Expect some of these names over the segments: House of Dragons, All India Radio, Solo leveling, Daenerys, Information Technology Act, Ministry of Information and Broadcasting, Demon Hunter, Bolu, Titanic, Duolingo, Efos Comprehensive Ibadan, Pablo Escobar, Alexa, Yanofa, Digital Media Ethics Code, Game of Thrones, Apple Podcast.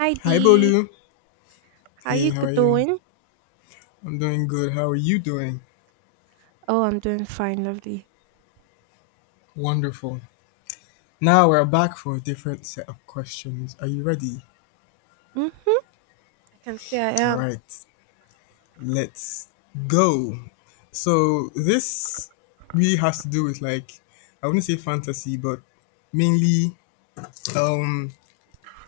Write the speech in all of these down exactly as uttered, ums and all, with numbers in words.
Hi Hi, Dee, Bolu. how Hey, you how g- are you? doing? I'm doing good. How are you doing? Oh, I'm doing fine, lovely. Wonderful. Now we're back for a different set of questions. Are you ready? Mm, I can say I All am. right, let's go. So, this really has to do with, like, I wouldn't say fantasy, but mainly um,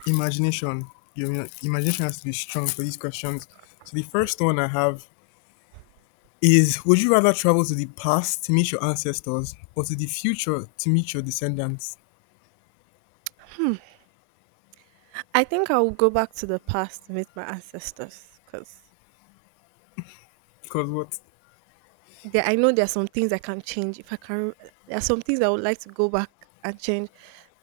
imagination. Your your imagination has to be strong for these questions. So, the first one I have is would you rather travel to the past to meet your ancestors or to the future to meet your descendants? Hmm. I think I will go back to the past to meet my ancestors because Cause what? there, I know there are some things I can change. If I can, there are some things I would like to go back and change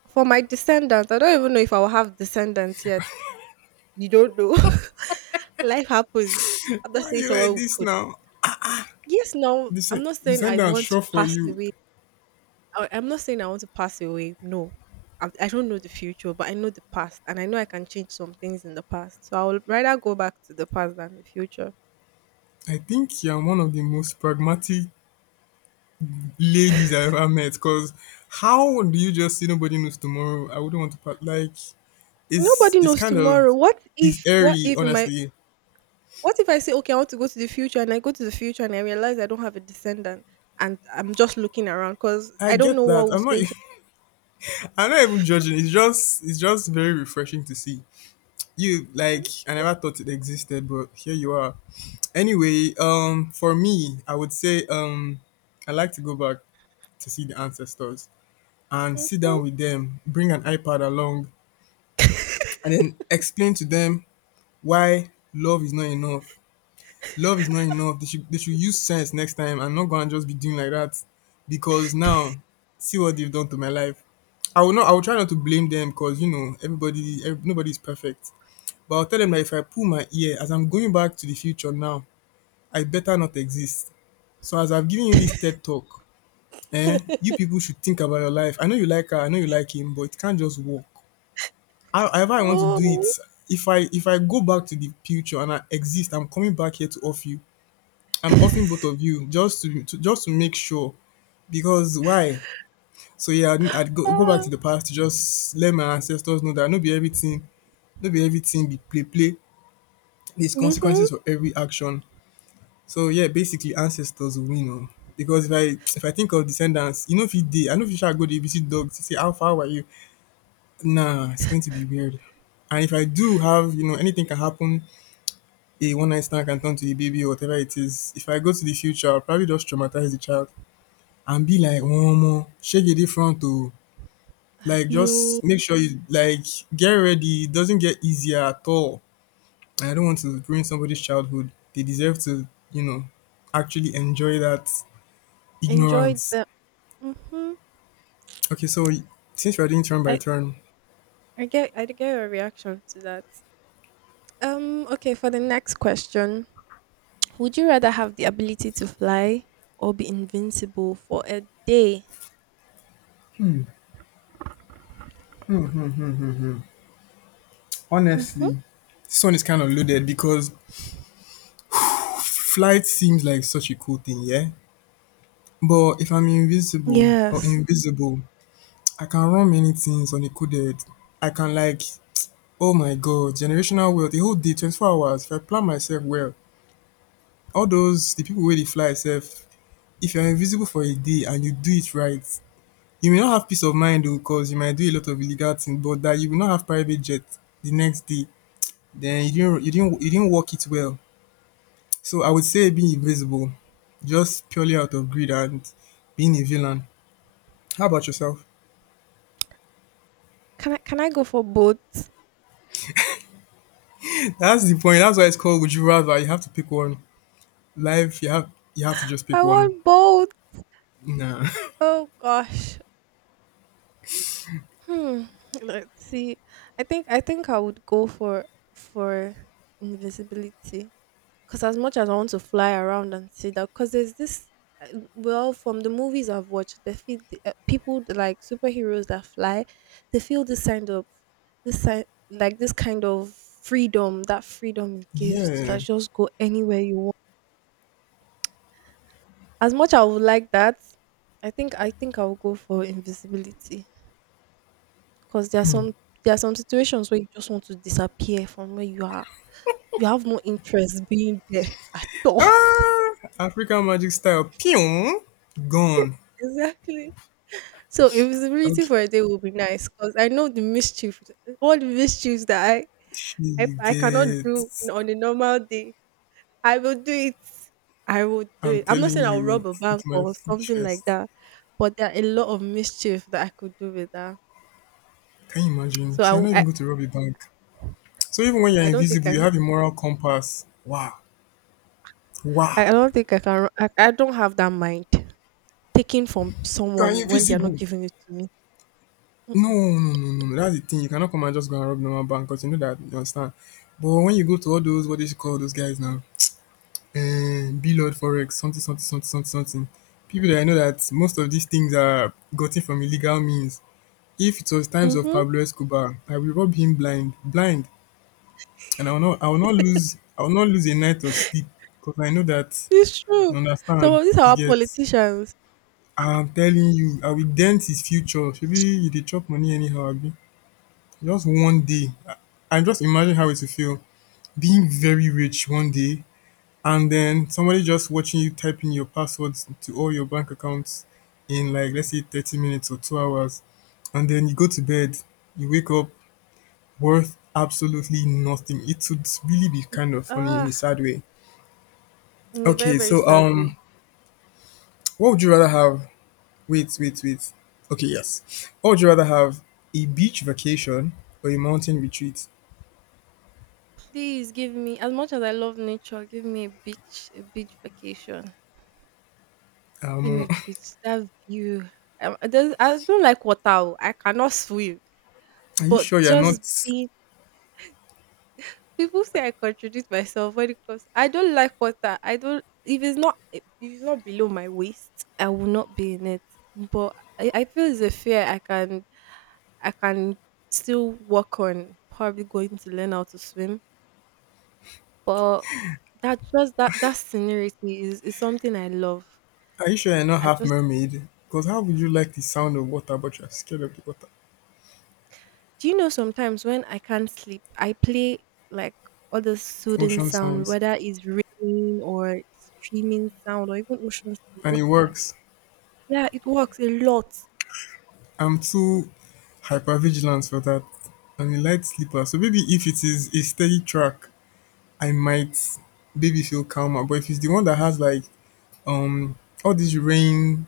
for my descendants. I don't even know if I will have descendants yet. You don't know. Life happens. I'm not Why saying you someone like who this could. now? Yes, no, I'm Descend- not saying I Descendants, want to sure for pass you. away. I, I'm not saying I want to pass away. No, I, I don't know the future, but I know the past, and I know I can change some things in the past. So I would rather go back to the past than the future. I think you're one of the most pragmatic ladies I've ever met. Cause how do you just say nobody knows tomorrow? I wouldn't want to part. Like it's Nobody it's knows kind of, tomorrow. What if? it's What airy, if in my? honestly. What if I say, okay, I want to go to the future, and I go to the future, and I realize I don't have a descendant, and I'm just looking around because I I don't know get that. what was I'm not. going to. I'm not even judging. It's just it's just very refreshing to see. You, like, I never thought it existed, but here you are. Anyway, um for me, I would say um I like to go back to see the ancestors and sit Mhm. down with them, bring an iPad along, and then explain to them why love is not enough. Love is not enough. They should they should use sense next time and not go and just be doing like that. Because now, see what they've done to my life. I will not. I will try not to blame them because, you know, everybody, every, nobody is perfect. But I'll tell them that if I pull my ear as I'm going back to the future now, I better not exist. So as I've given you this TED talk, eh, you people should think about your life. I know you like her, I know you like him, but it can't just work. How- However, I want to do it. Oh, If I if I go back to the future and I exist, I'm coming back here to off you. I'm offing both of you just to, to just to make sure. Because why? So yeah, I'd, I'd go, go back ah. to the past to just let my ancestors know that no be everything, no be everything be play play. There's Mhm. consequences for every action. So yeah, basically ancestors will win oh. Because if I if I think of descendants, you know, if it dey, I know if you shall go dey visit dogs to say how far are you? Nah, it's going to be weird. And if I do have, you know, anything can happen, a one night stand can turn to a baby or whatever it is. If I go to the future, I'll probably just traumatize the child and be like, Oh, Omo, shake it different to, have like you just make sure you like get ready. It doesn't get easier at all. I don't want to ruin somebody's childhood. They deserve to, you know, actually enjoy that enjoyed ignorance. the? Mhm. Okay, so since we're doing turn I by turn, I get I get your reaction to that. Um, okay, for the next question, would you rather have the ability to fly or be invincible for a day? Mm-hmm. honestly, this one is kind of loaded because flight seems like such a cool thing, yeah? But if I'm invisible or Yes. invisible, I can run many things on a coded. I can, like, oh my god, generational wealth, the whole day, twenty-four hours, if I plan myself well. All those, the people where they fly itself, if you're invisible for a day and you do it right, you may not have peace of mind though, because you might do a lot of illegal things, but that you will not have private jet the next day. Then you didn't you didn't you didn't work it well. So I would say being invisible, just purely out of greed and being a villain. How about yourself? Can I can I go for both? That's the point. That's why it's called Would You Rather. You have to pick one. Life, you have you have to just I pick one. want both. Nah. Oh gosh. Hmm. Let's see. I think I think I would go for for invisibility. Because as much as I want to fly around and see that, because there's this, uh, well, from the movies I've watched, they feel the, uh, people that like superheroes that fly, they feel this kind of this kind like this kind of freedom that freedom it gives to like Yeah. just go anywhere you want. As much I would like that, I think I think I'll go for invisibility because there are some there are some situations where you just want to disappear from where you are. You have no interest being there at all. Ah, African magic style. Pew. Gone. Exactly. So invisibility Okay. for a day will be nice because I know the mischief, all the mischiefs that I, I You I cannot get. do in- on a normal day. I will do it. I will do I'm it. I'm not telling saying I'll rob you, a bank with my or full something like chest. that, but there are a lot of mischief that I could do with that. Can you imagine? So I, See, I'm w- not even I going to rob a bank. So even when no, you're I don't think invisible, you I, have a moral compass. Wow. I Wow. I don't think I can. I, I don't have that mind taking from You are someone when they are not invisible. giving it to me. No, no, no, no, no. That's the thing. You cannot come and just go and rob normal bank because you know that you understand. But when you go to all those, what they should call those guys now? Uh, B Lord Forex, something, something, something, something, something. People that I know that most of these things are gotten from illegal means. If it was times of Mhm. Pablo Escobar, I will rob him blind, blind, and I will not, I will not lose, I will not lose a night of sleep because I know that It's true. you Some understand. of these are You our get. politicians. I'm telling you, I will dent his future. Maybe you dey chop money anyhow abi? Just one day, I I just imagine how it will feel being very rich one day and then somebody just watching you typing your passwords to all your bank accounts in, like, let's say thirty minutes or two hours, and then you go to bed, you wake up worth absolutely nothing. It would really be kind of funny in Ah, a sad way. in a very, Okay, very so sad way. um what would you rather have? Wait, wait, wait. Okay, yes. What would you rather have? A beach vacation or a mountain retreat? Please give me, as much as I love nature, give me a beach, a beach vacation. Give me Um, a beach, that view. Um, I, don't- I don't like water. Oh. I cannot swim. are you But sure you're just not? be People say I contradict myself when it comes I don't like water. I don't if it's not if it's not below my waist, I will not be in it. But I, I feel it's a fear I can I can still work on, probably going to learn how to swim. But that just that that scenery is is something I love. Are you sure you're not I half just mermaid? Because how would you like the sound of water, but you're scared of the water? Do you know sometimes when I can't sleep, I play like all the soothing Ocean sound, sounds, whether it's raining or streaming sound or even ocean sound, and just it like works. yeah, it works a lot. I'm too hyper vigilant for that. I'm a light sleeper, so maybe if it is a steady track, I might maybe feel calmer. But if it's the one that has, like, um all these rain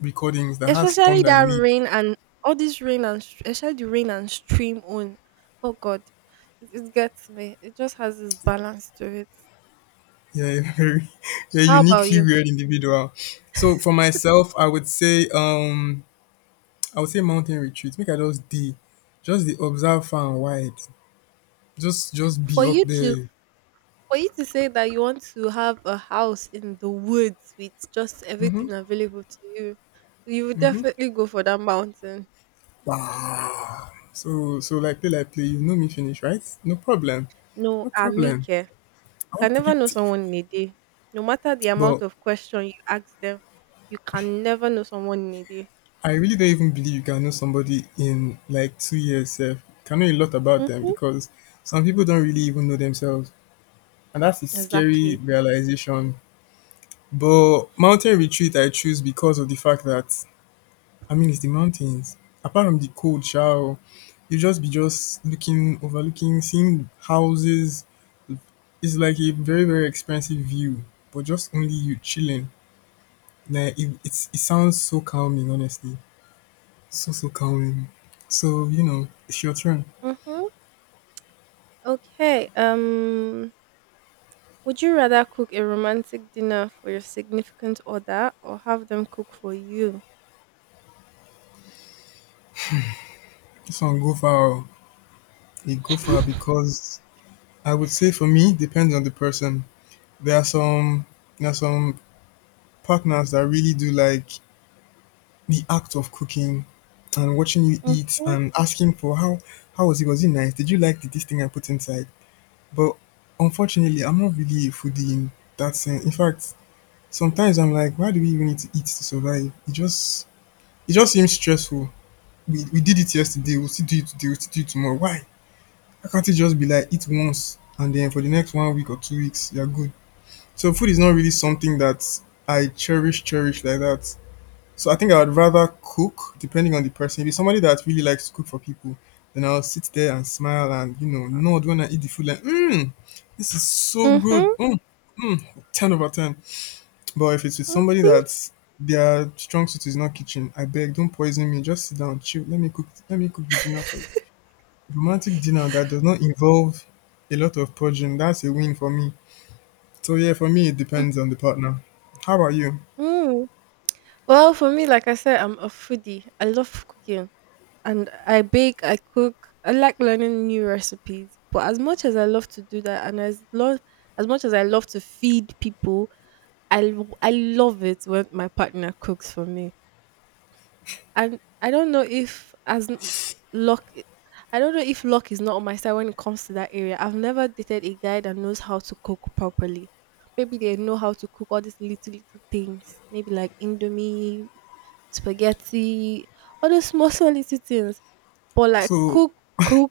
recordings that has Especially thunder that in it. rain and all this rain and str- especially the rain and stream on. Oh God, it, it gets me. It just has this balance to it. Yeah, you're a very, you're a How about uniquely you? weird individual. So for myself, I would say, um, I would say mountain retreats. Make I just the, just the observe far and wide. Just, just be For up you to there. for you to say that you want to have a house in the woods with just Mm-hmm. everything available to you, you would definitely go for that mountain. Wow. So, so like play, like play. You know me finish, right? No problem. No, No problem. Amike. I Can won't never know predict it. someone in a day. No matter the amount But of question you ask them, you can never know someone in a day. I really don't even believe you can know somebody in like two years. Sef. You can know a lot about them Mm, because some people don't really even know themselves. And that's a scary exactly. realization. But mountain retreat I choose because of the fact that, I mean, it's the mountains. Apart from the cold shower, you just be just looking, overlooking, seeing houses. It's like a very very expensive view, but just only you chilling. Like it, it's it sounds so calming, honestly, so so calming. So, you know, it's your turn. Mm-hmm. Okay. Um. Would you rather cook a romantic dinner for your significant other or have them cook for you? This one go far oh. It go far because I would say for me depends on the person. There are some there are some partners that really do like the act of cooking and watching you eat Mm-hmm. and asking for how how was it? Was it nice? Did you like the, this thing I put inside? But unfortunately, I'm not really a foodie in that sense. In fact, sometimes I'm like, why do we even need to eat to survive? It just it just seems stressful. We we did it yesterday. We'll still do it today. We'll still do it tomorrow. Why? Why can't it just be like eat once and then for the next one week or two weeks you're good? So food is not really something that I cherish cherish like that. So I think I would rather cook, depending on the person. If it's somebody that really likes to cook for people, then I'll sit there and smile and, you know, nod when I eat the food. Like, mmm, this is so good. Mm-hmm. Mm, mm, ten over ten. But if it's with somebody that their strong suit is not kitchen, I beg, don't poison me. Just sit down, chill. Let me cook. Let me cook the dinner for you. Romantic dinner that does not involve a lot of purging. That's a win for me. So yeah, for me it depends on the partner. How about you? Mm-hmm. Well, for me, like I said, I'm a foodie. I love cooking and I bake, I cook. I like learning new recipes. But as much as I love to do that and as lo- as much as I love to feed people, I l- I love it when my partner cooks for me. And I don't know if as m- luck I don't know if luck is not on my side when it comes to that area. I've never dated a guy that knows how to cook properly. Maybe they know how to cook all these little little things. Maybe like indomie, spaghetti, all those small, small little things. But like So cook, cook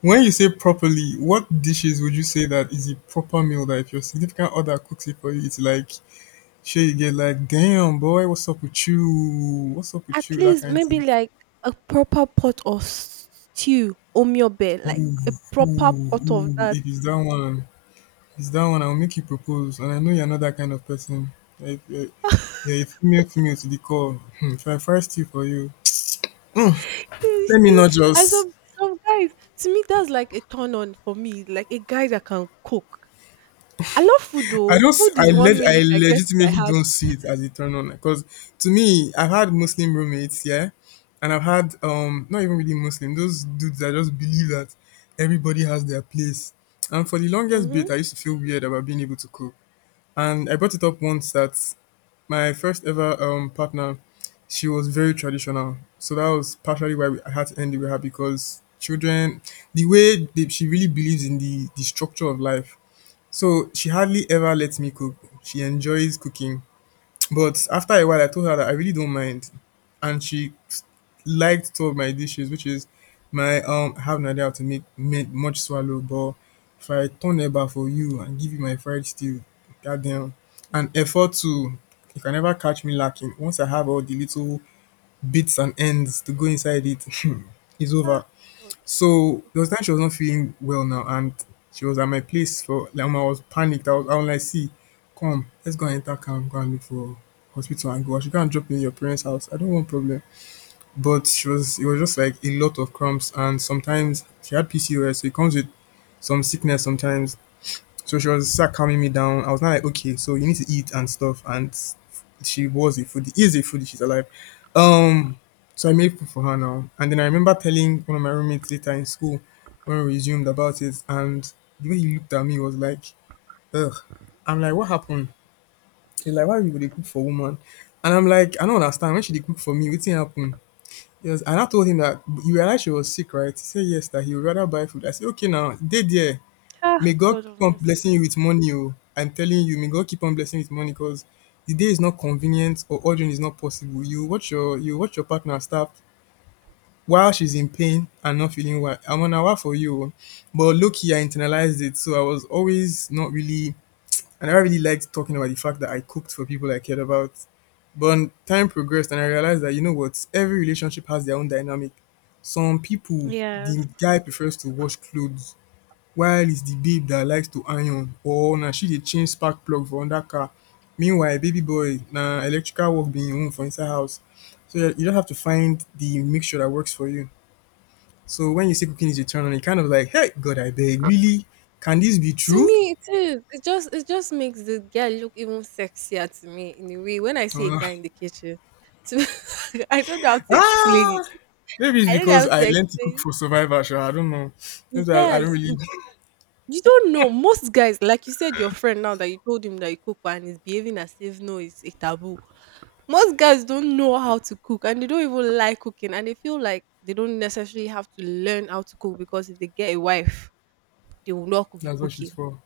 when you say properly, what dishes would you say that is a proper meal that if your significant other cooks it for you, it's like sure you get, like, damn boy, what's up with you? What's up at with you? That least kind of maybe thing. like a proper pot of stew, omyobe, like Ooh, a ooh, proper pot of ooh. that. If it's that one, if it's that one, I'll make you propose. And I know you're not that kind of person. Like you're, you're a female female to the core. Hmm, If I fry stew for you, You let me see, not and just some some guys, to me that's like a turn on for me, like a guy that can cook. I love food I though. don't. s- Food I is one leg. way you I can get to my legitimately heart. don't see it as a turn on because to me, I've had Muslim roommates, yeah, and I've had um not even really Muslim. Those dudes that just believe that everybody has their place. And for the longest Mm-hmm. bit, I used to feel weird about being able to cook. And I brought it up once that my first ever um partner, she was very traditional. So that was partially why we, I had to end it with her because children, the way they, she really believes in the the structure of life, so she hardly ever lets me cook. She enjoys cooking. But after a while, I told her that I really don't mind. And she liked two of my dishes, which is my, um, I have no idea how to make, make much swallow, but if I turn eba for you and give you my fried stew, goddamn. And effort too. You can never catch me lacking. Once I have all the little bits and ends to go inside it, it's Ah, over. God of So mercy. there was time she was not feeling well now, and she was at my place for like omo, I was panicked. I was, I was like, see, come, let's go and enter car go and look for hospital and go. I should go and drop you in your parents' house. I don't want problem. But she was it was just like a lot of cramps and sometimes she had P C O S, so it comes with some sickness sometimes. So she was start calming me down. I was not like, okay, so you need to eat and stuff. And s- she was a foodie, is a foodie, she's alive. Um, so I made food for her now. And then I remember telling one of my roommates later in school when we resumed about it. And the way he looked at me was like, ugh. I'm like, what happened? He's like, why you would they cook for woman? And I'm like, I don't understand. When she did cook for me, what thing happened? Yes, and I told him that you realized she was sick, right? He said yes, that he would rather buy food. I said, okay, now, they there. Ah, May God God of keep on mercy. blessing you with money, oh. I'm telling you, may God keep on blessing you with money because the day is not convenient or ordering is not possible. You watch your you watch your partner starve while she's in pain and not feeling well. I'm on hour for you. Oh. But low key I internalized it. So I was always not really, I never really liked talking about the fact that I cooked for people I cared about. But time progressed and I realized that, you know what, every relationship has their own dynamic. Some people, Yeah. the guy prefers to wash clothes while its the babe dat likes to iron or na she dey change spark plug for under car. Meanwhile baby boy na electrical work be im own for inside house. So you you just have to find the mixture that works for you. So when you see cooking is a turn on, you kind of like, hey God I beg, really, can this be To true? me, it is. It just it just makes the girl look even sexier to me in a way. When I see a Uh, guy in the kitchen, to me, I don't know how to explain Ah, it. maybe it's I don't know how because I to learned to explain. cook for survival. Sure, I don't know. Maybe I I don't Yes, really you don't know. Most guys, like you said, your friend now that you told him that you cook for and he's behaving as if no, it's a taboo. Most guys don't know how to cook and they don't even like cooking and they feel like they don't necessarily have to learn how to cook because if they get a wife, they will not be that's what she's cooking. for.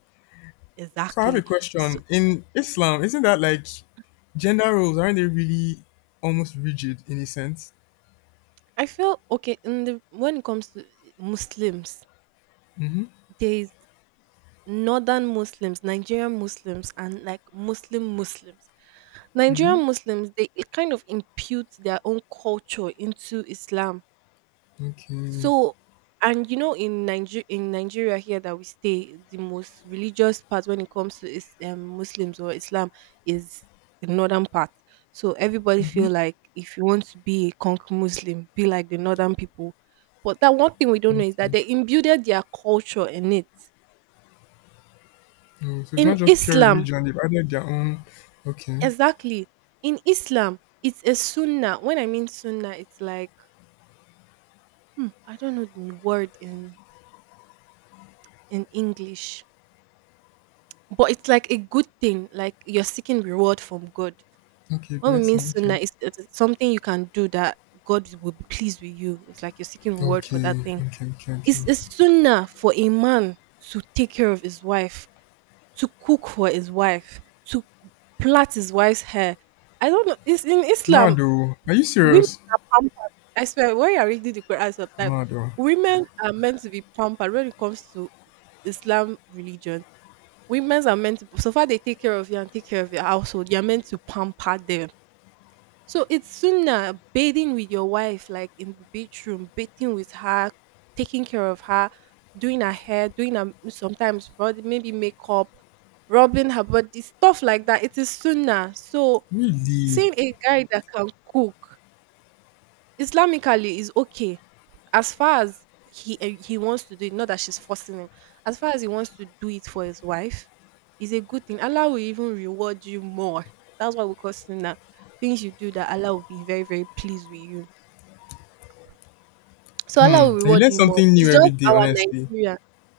So I have a Exactly. question. In Islam, isn't that like gender roles? Aren't they really almost rigid in a sense? I feel okay in the when it comes to Muslims, Mm-hmm. there is northern Muslims, Nigerian Muslims, and like Muslim Muslims. Mm-hmm. Nigerian Muslims, they it kind of impute their own culture into Islam. Okay. So, and you know, in Nigeria, in Nigeria here that we stay, the most religious part when it comes to is um, Muslims or Islam is the northern part. So everybody feel like if you want to be a conk Muslim, be like the northern people. But that one thing we don't know is that Okay. they imbued their culture in it. Oh, so it's In not just pure Islam, religion. They've added their own. Okay. exactly. In Islam, it's a sunnah. When I mean sunnah, it's like hmm, I don't know the word in in English. But it's like a good thing, like you're seeking reward from God. Okay. When we mean Blessing. sunnah, Okay. it's, it's something you can do that God will be pleased with you. It's like you're seeking reward for Okay. that thing. Okay. Okay. Okay. It's a sunnah for a man to take care of his wife, to cook for his wife, to plait his wife's hair. I don't know. It's in Islam, Mado, are you women serious? are pampered. I swear, when you're reading the Quran sometimes, Mado, women are meant to be pampered when it comes to Islam religion. Women's are meant to, so far they take care of you and take care of your household, you're meant to pamper them. So it's sooner bathing with your wife, like in the bedroom, bathing with her, taking care of her, doing her hair, doing her sometimes body, maybe makeup, rubbing her body, stuff like that. It is sooner. So really? seeing a guy that can cook Islamically is okay, as far as he eh, he wants to do it, not that she's forcing him. As far as he wants to do it for his wife, is a good thing. Allah will even reward you more. That's why we call sunnah. Things you do that Allah will be very very pleased with you. So Allah will Hmm. And you reward learn you more. something It's new just every day. our Honestly. Nigeria.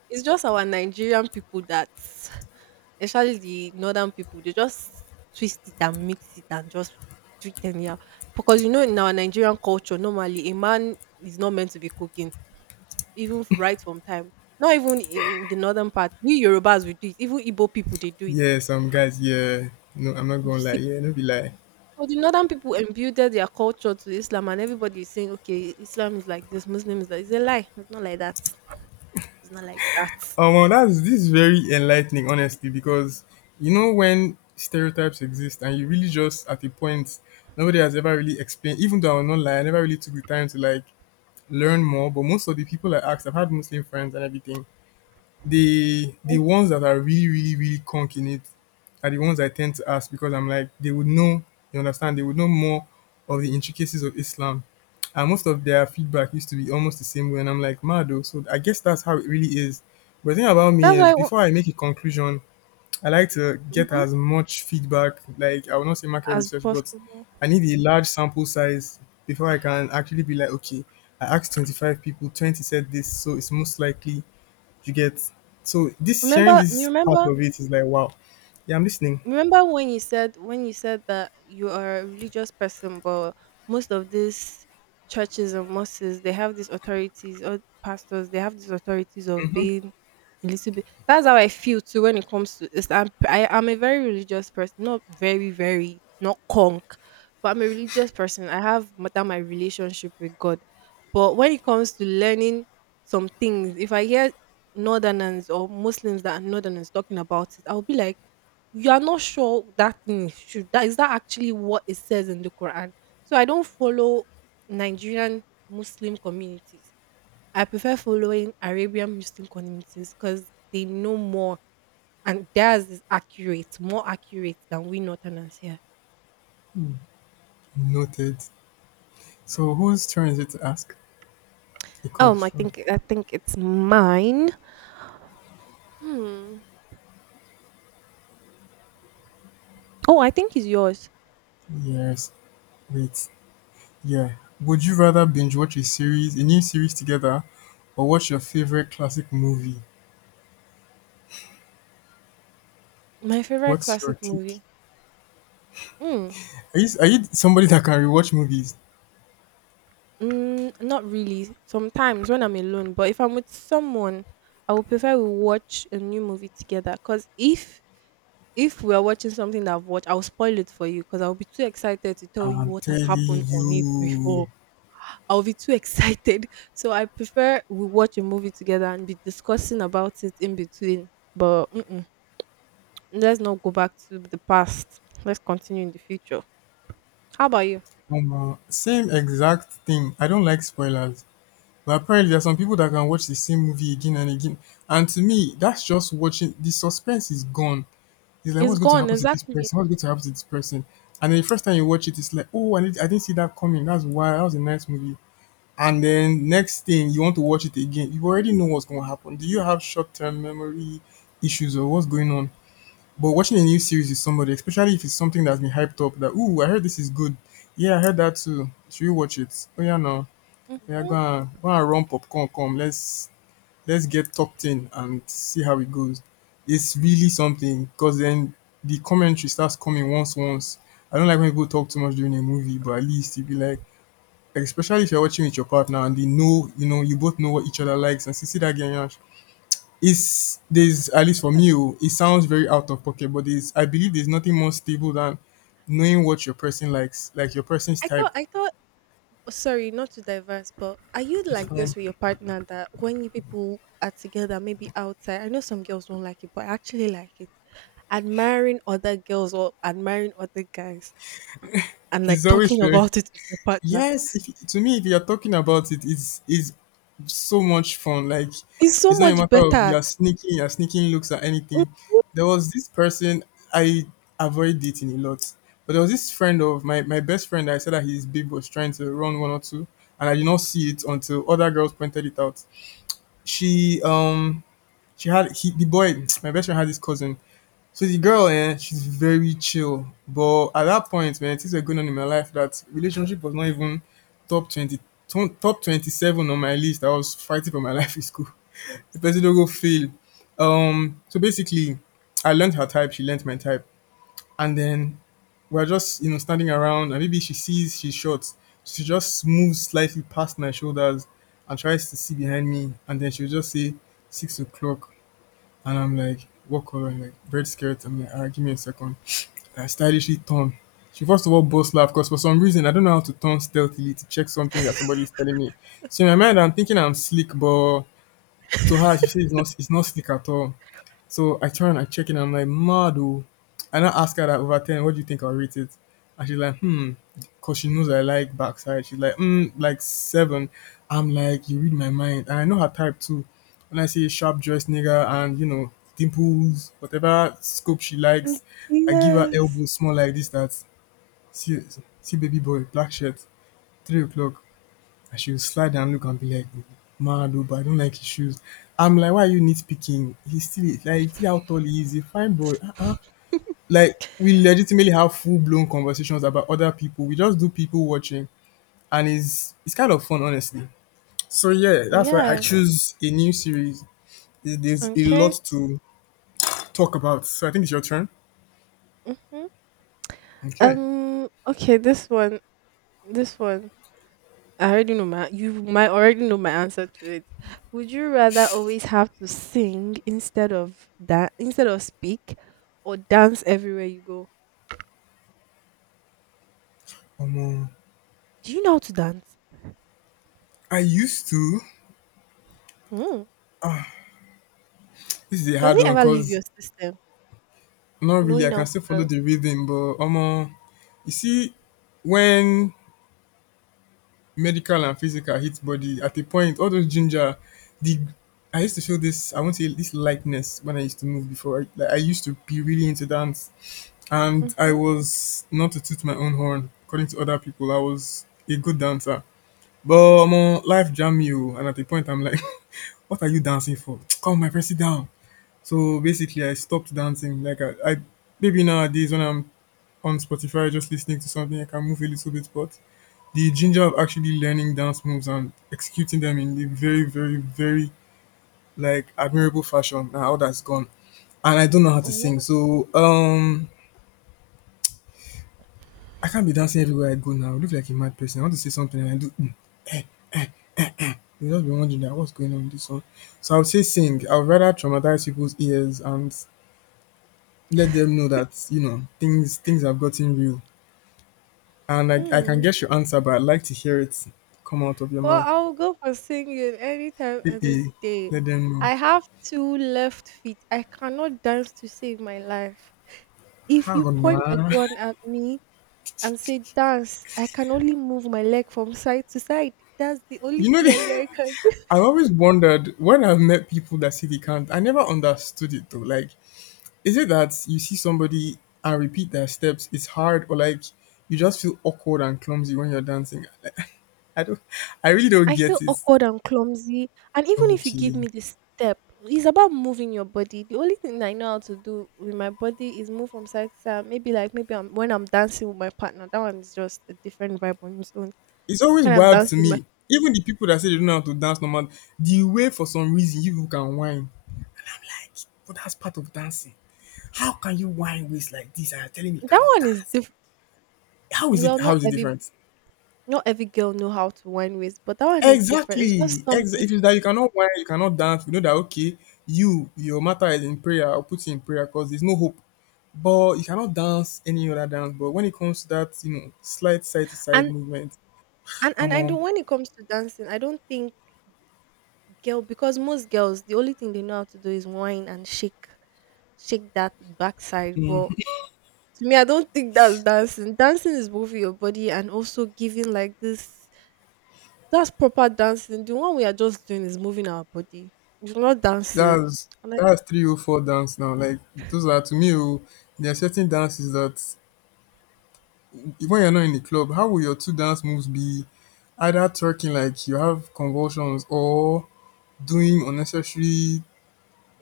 It's just our Nigerian people that, especially the northern people, they just twist it and mix it and just do it anyhow. Because you know, in our Nigerian culture, normally a man is not meant to be cooking, even f- right from time. Not even in the northern part. We Yorubas we do it. Even Igbo people they do it. Yes. Um. Guys. Yeah. No. I'm not You gonna see. lie. Yeah. No. Be lie. So the northern people imbued their culture to Islam, and everybody is saying, "Okay, Islam is like this, Muslim is like." It's a lie. It's not like that. It's not like that. Oh well, that's this is very enlightening, honestly, because you know when stereotypes exist and you really just at a point nobody has ever really explained. Even though I will not lie, I never really took the time to like learn more. But most of the people I asked, I've had Muslim friends and everything, the Mm, the ones that are really, really, really conk in it are the ones I tend to ask because I'm like they would know, you understand, they would know more of the intricacies of Islam. And most of their feedback used to be almost the same way. And I'm like, mad though. So I guess that's how it really is. But the thing about me that's why is I wa before I make a conclusion, I like to get mhm, as much feedback, like I will not say market as research, but possible. I need a large sample size before I can actually be like, okay, I asked twenty-five people, twenty said this, so it's most likely you get, so this hearing Remember you this part remember of it is like wow. Yeah, I'm listening. remember when you said when you said that you are a religious person. But most of these churches and mosques, they have these authorities or pastors, they have these authorities of being a little bit, that's how I feel too. When it comes to this, i'm I, i'm a very religious person, not very very, not conk, but I'm a religious person. I have ma- that my relationship with God. But when it comes to learning some things, if I hear northerners or Muslims that are northerners talking about it, I'll be like, you are not sure that thing should that, is that actually what it says in the Quran? So I don't follow Nigerian Muslim communities. I prefer following Arabian Muslim communities because they know more, and theirs is accurate, more accurate than we Northerners here. Noted. So whose turn is it to ask a Um, I question? think I think it's mine. Hmm. Oh, I think it's yours. Yes. Wait. Yeah. Would you rather binge watch a series, a new series together, or watch your favorite classic movie? My favorite What's your classic movie. take? Mm. Are you, are you somebody that can rewatch movies? Mm, not really. Sometimes when I'm alone, but if I'm with someone, I would prefer we watch a new movie together. Cause if if we are watching something that I've watched, I'll spoil it for you. Cause I'll be too excited to tell you I'm what has telling happened on it you. before. I'll be too excited. So I prefer we watch a movie together and be discussing about it in between. But mm-mm, let's not go back to the past. Let's continue in the future. How about you? Omo, same exact thing. I don't like spoilers. But apparently there are some people that can watch the same movie again and again. And to me, that's just watching the suspense is gone. It's like It's what's going to gone happen to this exactly. person? What's going to happen to this person? And then the first time you watch it, it's like, oh, I, did, I didn't see that coming. That's why that was a nice movie. And then next thing you want to watch it again, you already know what's going to happen. Do you have short term memory issues or what's going on? But watching a new series with somebody, especially if it's something that's been hyped up, that, oh, I heard this is good. Yeah, I heard that too. Should you watch it? Oh yeah, no, Mhm. oya go and go and run popcorn come, let's let's get talked in and see how it goes. It's really something because then the commentary starts coming, once once. I don't like when people talk too much during a movie, but at least you be like, especially if you're watching with your partner and they know, you know, you both know what each other likes and see, see that game. It's there's at least for me, oh, it sounds very out of pocket, but there's I believe there's nothing more stable than knowing what your person likes, like your person's I type. thought I thought sorry, not to diverse, but are you It's like fine. this with your partner that when you people are together, maybe outside? I know some girls don't like it, but I actually like it. Admiring other girls or admiring other guys and It's like always talking fair. about it with your partner Yes, if, to me, if you're talking about it, it's is so much fun. Like is so it's not a much matter of better. you're sneaking, you're sneaking looks at Mhm. anything. There was this person I avoid dating a lot, but there was this friend of my my best friend that I said that his babe was trying to run one or two, and I did not see it until other girls pointed it out. She um she had he, the boy, my best friend had this cousin. So the girl, eh, she's very chill. But at that point, man, things were going on in my life that relationship was not even top twenty, ton- top twenty seven on my list. I was fighting for my life in school. The person don't go fail. Um, so basically, I learned her type. She learned my type, and then we're just, you know, standing around, and maybe she sees she's short. She just moves slightly past my shoulders and tries to see behind me, and then she'll just say six o'clock. And I'm like, what color? And like, red skirt. I'm like, ah, give me a second. I stylishly turn. She first of all boss laugh because for some reason I don't know how to turn stealthily to check something that somebody is telling me. So in my mind I'm thinking I'm slick, but to her, she said it's not it's not slick at all. So I try and I check it and I'm like, mad oh. I now ask her that over ten, what do you think I'll rate it? And she's like, hmm, because she knows I like backside. She's like, hmm, like seven. I'm like, you read my mind. And I know her type too. When I say sharp dressed nigga and, you know, dimples, whatever scope she Mm. likes, I give her Yes. elbow small like this, that. See, see baby boy, black shirt, three o'clock, and she would slide and look and be like, mad oh, but I don't like his shoes. I'm like, why are you nitpicking? He's still like, see how tall he is. He's a fine boy. Uh-uh. Like, we legitimately have full blown conversations about other people. We just do people watching, and it's it's kind of fun, honestly. So yeah, that's why I Yes. choose a new series. There- There's a lot Okay. to talk about. So I think it's your turn. Mm-hmm. Okay. Um. Okay. This one. This one. I already know my You might already know my answer to it. Would you rather always have to sing instead of that instead of speak, or dance everywhere you go? Um, Do you know how to dance? I used to. Hmm. This is a Does hard it one ever leave your because system? not really. I Knowing how can to still follow dance. the rhythm, but um, you see, when medical and physical hit body at a point, all those ginger, the I used to feel this. I want to say this lightness when I used to move before. I, like, I used to be really into dance, and I Mm-hmm. was not to toot my own horn. According to other people, I was a good dancer. But um, life jam you, and at a point, I'm like, what are you dancing for? Come, my press it down. So basically, I stopped dancing. Like I, I maybe nowadays when I'm on Spotify just listening to something, I can move a little bit. But the ginger of actually learning dance moves and executing them in a very, very, very like admirable fashion, now all that's gone. And I don't know how to Oh. sing, so um, I can't be dancing everywhere I go now. I look like a mad person. I want to say something and I do. Mm, eh. You just be wondering that what's going on with this one. So I would say sing. I would rather traumatize people's ears and let them know that you know things things have gotten real, and i, I can Hmm. guess your answer, but I'd like to hear it come out of your Well, mouth. I'll go for singing anytime, any Eh-eh, day. let them I know have two left feet. I cannot dance to save my life. If you how point a now? gun at me and say dance, I can only move my leg from side to side. That's the only you know thing that the- I can do. I've always wondered when I've met people that say they can't. I never understood it though. Like, is it that you see somebody and repeat their steps, it's hard, or like you just feel awkward and clumsy when you're dancing? Like, i don't I really don't I feel get it. awkward and clumsy. And even if you give Okay. me the step, it's about moving your body. The only thing I know how to do with my body is move from side to side. Maybe like maybe I'm when I'm dancing with my partner, that one is just a different vibe on its own. It's always When I'm wild to dancing with my me. Even the people that say they don't know how to dance normal, the way for some reason you people can whine. And I'm like, but that's part of dancing. How can you whine waist like this and you're telling me you That cannot one is dance? different. How is Well, it, how not is it every, different? not every girl know how to wind waist, but that one is different. It's just Exactly. Ex- something. If it's that you cannot whine, you cannot dance, we know that. Okay, you, your matter is in prayer, I'll put you in prayer because there's no hope. But you cannot dance any other dance. But when it comes to that, you know, slight side to side and movement, and and come I don't, on. when it comes to dancing, I don't think girl, because most girls the only thing they know how to do is whine and shake shake that backside. But to me, I don't think that's dancing. Dancing is moving your body and also giving like this, that's proper dancing. The one we are just doing is moving our body. It's not dancing. that's And like that's three oh four dance now. Like, those are to me, oh, there are certain dances that when you're not in the club, how will your two dance moves be? Either twerking like you have convulsions or doing unnecessary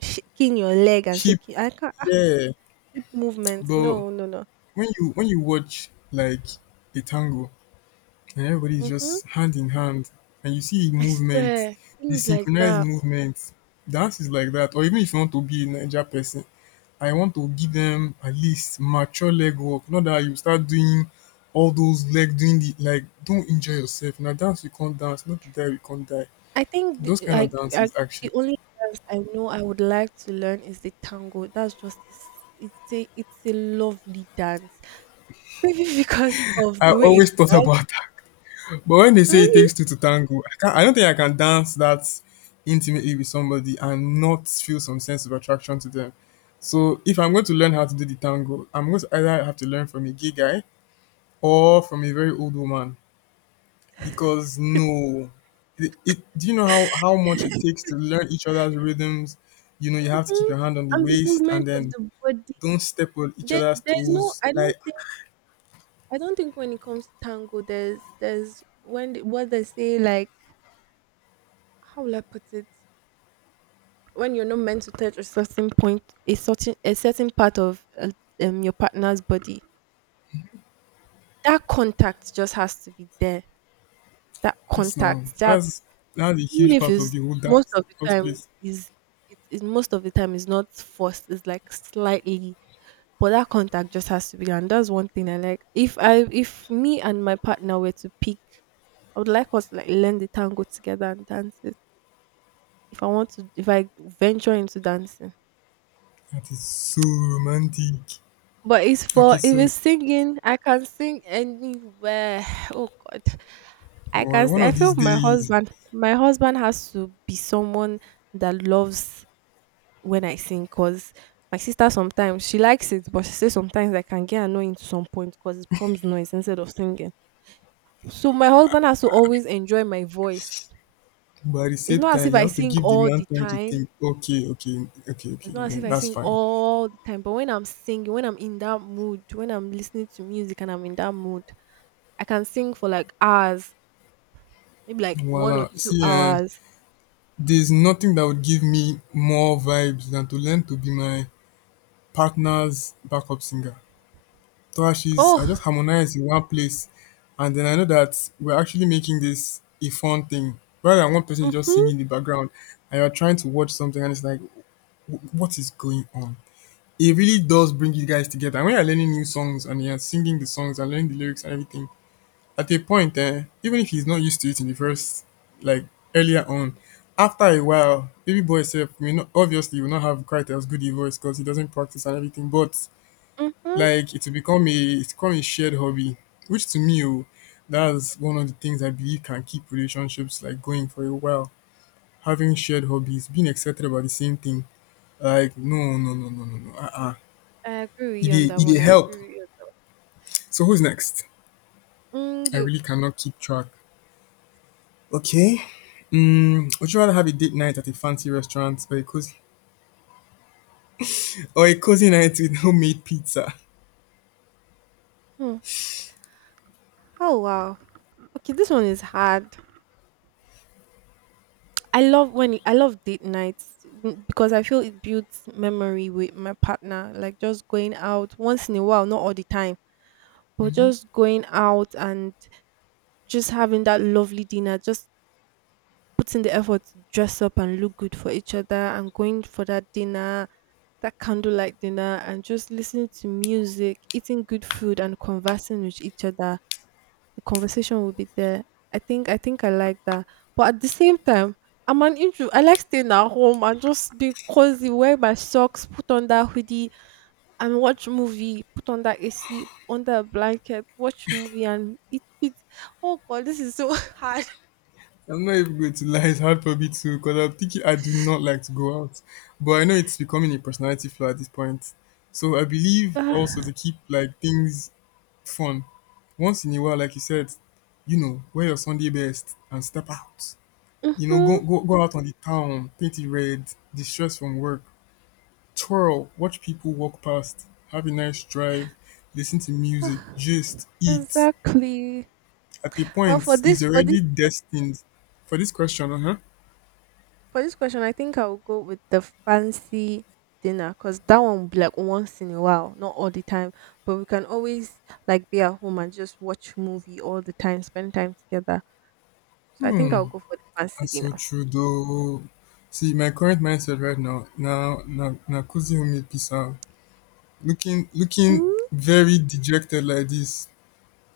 shaking your leg and hip. shaking. I can't. Yeah, Hip movement. but No, no, no. when you when you watch like a tango, and everybody is Mhm. just hand in hand, and you see the I movement, swear, the things like synchronized that. movement, dance is like that. Or even if you want to be a naija person, I want to give them at least mature leg work, not that you start doing all those leg doing the, like, don't enjoy yourself. Now dance you not dance, not be die you not die, I think the, those kind of like I, dances the actually. only dance I know I would like to learn is the tango. That's just It's it's a it's a lovely dance. Maybe because of I the way always it's. thought about. But when they say it Maybe. takes two to tango, I can't, I don't think I can dance that intimately with somebody and not feel some sense of attraction to them. So if I'm going to learn how to do the tango, I'm going to either have to learn from a gay guy or from a very old woman, because no, it, it, do you know how, how much it takes to learn each other's rhythms? You know, you have to keep Hmm. your hand on the And the waist movement and of then the body. don't step on each There, other's there's no. toes. I don't Like, think. I don't think when it comes to tango, there's there's, when the, what they say, like, how will I put it? When you're not meant to touch a certain point, a certain a certain part of uh, um, your partner's body, that contact just has to be there. That that's no, contact, that that's, that's a even huge if part of it's, the whole most dance of in the the first time place. is, it is most of the time is not forced. It's like slightly, but that contact just has to be there. And that's one thing I like. If I if me and my partner were to pick, I would like us to like learn the tango together and dance it. If I want to, if I venture into dancing. That is so romantic. But it's Okay, for, if so it's singing, I can sing anywhere. Oh God, don't I worry, can sing. one I of feel these my days, husband, my husband has to be someone that loves when I sing. Cause my sister sometimes she likes it, but she says sometimes I can get annoying to some point, cause it becomes noise instead of singing. So my husband has to always enjoy my voice. but at the It's same not as time, if you I have to sing give the all man the time to time think. Okay, okay, okay, It's okay, not as if then I that's sing fine. all the time, but when I'm singing, when I'm in that mood, when I'm listening to music and I'm in that mood, I can sing for like hours, maybe like one or Voila. two See, uh, hours. there's nothing that would give me more vibes than to learn to be my partner's backup singer. Thrashes, I just Oh, harmonize in one place, and then I know that we're actually making this a fun thing rather than one person just mm-hmm, singing in the background and you're trying to watch something and it's like, "Wh- what is going on?" it really does bring you guys together. And when you're learning new songs and you're singing the songs and learning the lyrics and everything, at a point, eh, even if he's not used to it in the first, like earlier on, after a while, baby boy self may not obviously will not have quite as good a voice because he doesn't practice and everything. But mm-hmm. like it will become a it's become a shared hobby, which to me, oh, that's one of the things I believe can keep relationships like going for a while. Having shared hobbies, being excited about the same thing. Like no, no, no, no, no, no. Uh, uh I agree with it you on dey, that it one. dey I help. agree with you on that. So who's next? Mm, I you. really cannot keep track. Okay. Mm, would you rather have a date night at a fancy restaurant or a cozy or a cozy night with homemade pizza? Hmm. Oh wow. Okay, this one is hard. I love when I love date nights, mm, because I feel it builds memory with my partner. Like just going out once in a while, not all the time, but just going out and just having that lovely dinner, just putting the effort to dress up and look good for each other and going for that dinner, that candlelight dinner, and just listening to music, eating good food and conversing with each other. The conversation will be there. I think I think I like that. But at the same time, I'm an intro. I like staying at home and just be cozy, wear my socks, put on that hoodie and watch movie, put on that A C, under a blanket, watch movie and eat, eat. Oh god, this is so hard. I'm not even going to lie, it's hard for me too because I'm thinking I do not like to go out, but I know it's becoming a personality flaw at this point. So I believe also to keep like things fun. Once in a while, like you said, you know, wear your Sunday best and step out. You know, go Mhm. go go out on the town, paint it red, distress from work, twirl, watch people walk past, have a nice drive, listen to music, gist, eat. Exactly. At a Well, point, for this, is for this, already destined. For this question, uh huh. for this question, I think I will go with the fancy dinner because that one will be like once in a while, not all the time. But we can always like be at home and just watch movie all the time, spend time together. So I think I'll go for the fancy That's so dinner. true though. See, my current mindset right now, now, now, now, Kuzi Umi Pisa, looking, looking very dejected like this.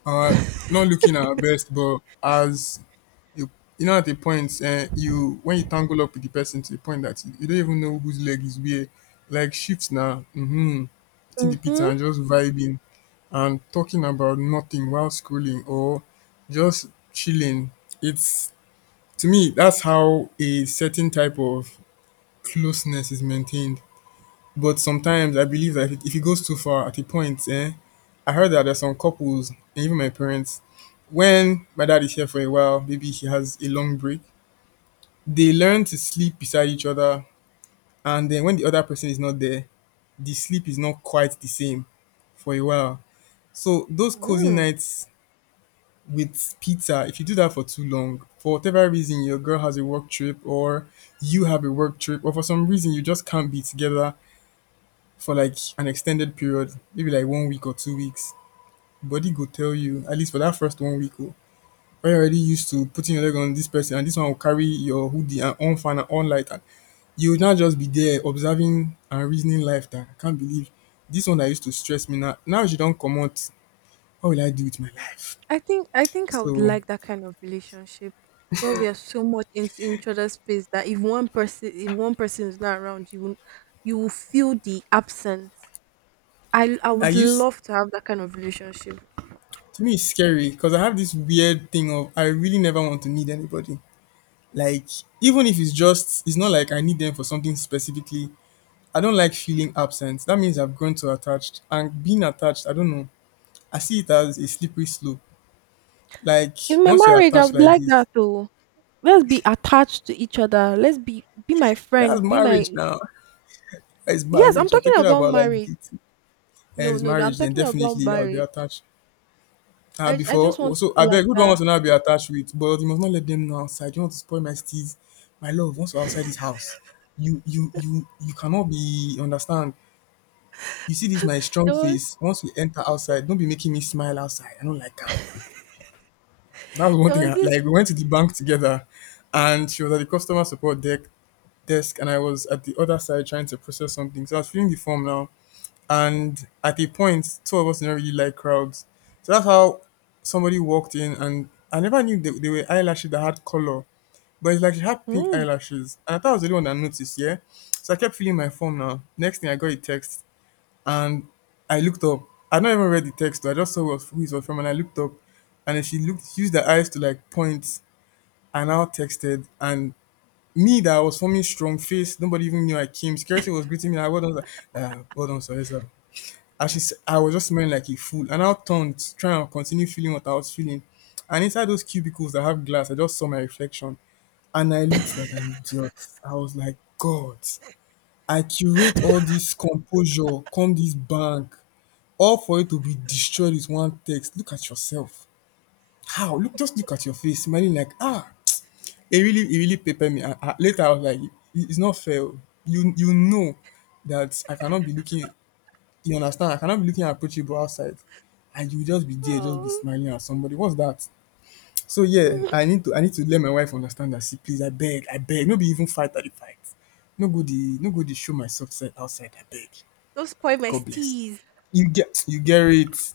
Uh, not looking at our best, but as you, you know at a point um you when you tangle up with the person to the point that you, you don't even know whose leg is where. Like shifts now, mm-hmm, eating the pizza Mm-hmm. and just vibing and talking about nothing while scrolling or just chilling. It's to me that's how a certain type of closeness is maintained. But sometimes I believe that if it, if it goes too far at a point, eh, I heard that there's some couples and even my parents, when my dad is here for a while, maybe he has a long break, they learn to sleep beside each other, and then when the other person is not there, the sleep is not quite the same for a while. So those cozy Mm. nights with pizza, if you do that for too long, for whatever reason your girl has a work trip or you have a work trip or for some reason you just can't be together for like an extended period, maybe like one week or two weeks, body go tell you. At least for that first one week, oh, when you're already used to putting your leg on this person and this one will carry your hoodie and on fan and on light, and you would now just be there observing and reasoning life that I can't believe this one that used to stress me now. Now she don't come out. What will I do with my life? I think I think I would So like that kind of relationship where we are so much into each other's space that if one person if one person is not around you, will- you will feel the absence. I I I would used love to have that kind of relationship. to me it's scary because I have this weird thing of I really never want to need anybody. Like, even if it's just, it's not like I need them for something specifically. I don't like feeling absent. That means I've grown too attached. And being attached, I don't know. I see it as a slippery slope. Like, In my once you're marriage, I attached would like like this, that too. Let's be attached to each other. Let's be be my that's friend. Be marriage my. now. It's Yes, I'm marriage. I'm talking talking about about like marriage. dating. Eh, No, is no, no, I'm marriage, then talking about definitely I'll be marriage. attached. Ah, I I before, just want to so be I beg, like who do I want that. to now be attached with? But you must not let them know outside. You want to spoil my steeds. My love, once we're outside this house, you you you you cannot be understand. You see this my strong There was face. Once we enter outside, don't be making me smile outside. I don't like her. That was one there thing. I, was this. like we went to the bank together, and she was at the customer support deck desk, and I was at the other side trying to process something. So I was filling the form now, and at a point, two of us didn't really like crowds. So that's how somebody walked in, and I never knew they, they were eyelashes that had color, but it's like she had pink Mm. eyelashes, and I thought I was the only one that noticed. Yeah, so I kept filling my form now. Next thing, I got a text and I looked up. I not even read the text. I just saw what, who it was from, and I looked up, and then she looked, she used her eyes to like point, and now texted, and me that I was forming strong face. Nobody even knew I came. Security was greeting me. Like, well done, sir." Uh, well done, sir. Yes, sir. And she, s- I was just smelling like a fool, and I turned, trying to continue feeling what I was feeling. And inside those cubicles that have glass, I just saw my reflection, and I looked like an idiot. I was like, God, I curate all this composure come this bank, all for it to be destroyed with one text. Look at yourself. How? Look, just look at your face, smiling like ah. It really, it really pepper me. I, I, later, I was like, "It- it's not fair. Oh. You, you know that I cannot be looking. You understand? I cannot be looking approachable outside, and you just be there, just be Oh, smiling at somebody. What's that? So yeah, mm. I need to, I need to let my wife understand that. See, please, I beg, I beg. No be even fight at the fight. No go the, no go the show myself side outside. I beg. Don't spoil my God bless. tease. You get you get it.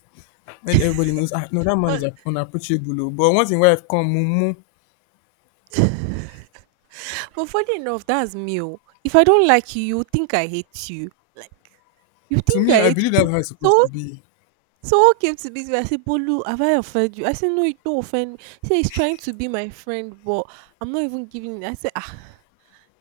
When everybody knows, ah, no, that man But is a- unapproachable. Oh." But once in a while, I've come, mumu. but funny enough, that's me, oh. If I don't like you, you would think I hate you. Like, you To think me, I I hate. believe that's how it's supposed So to be. someone came to me and said, Bolu, have I offended you? I said, no, you don't offend me. He said, he's trying to be my friend, but I'm not even giving in. I said, ah,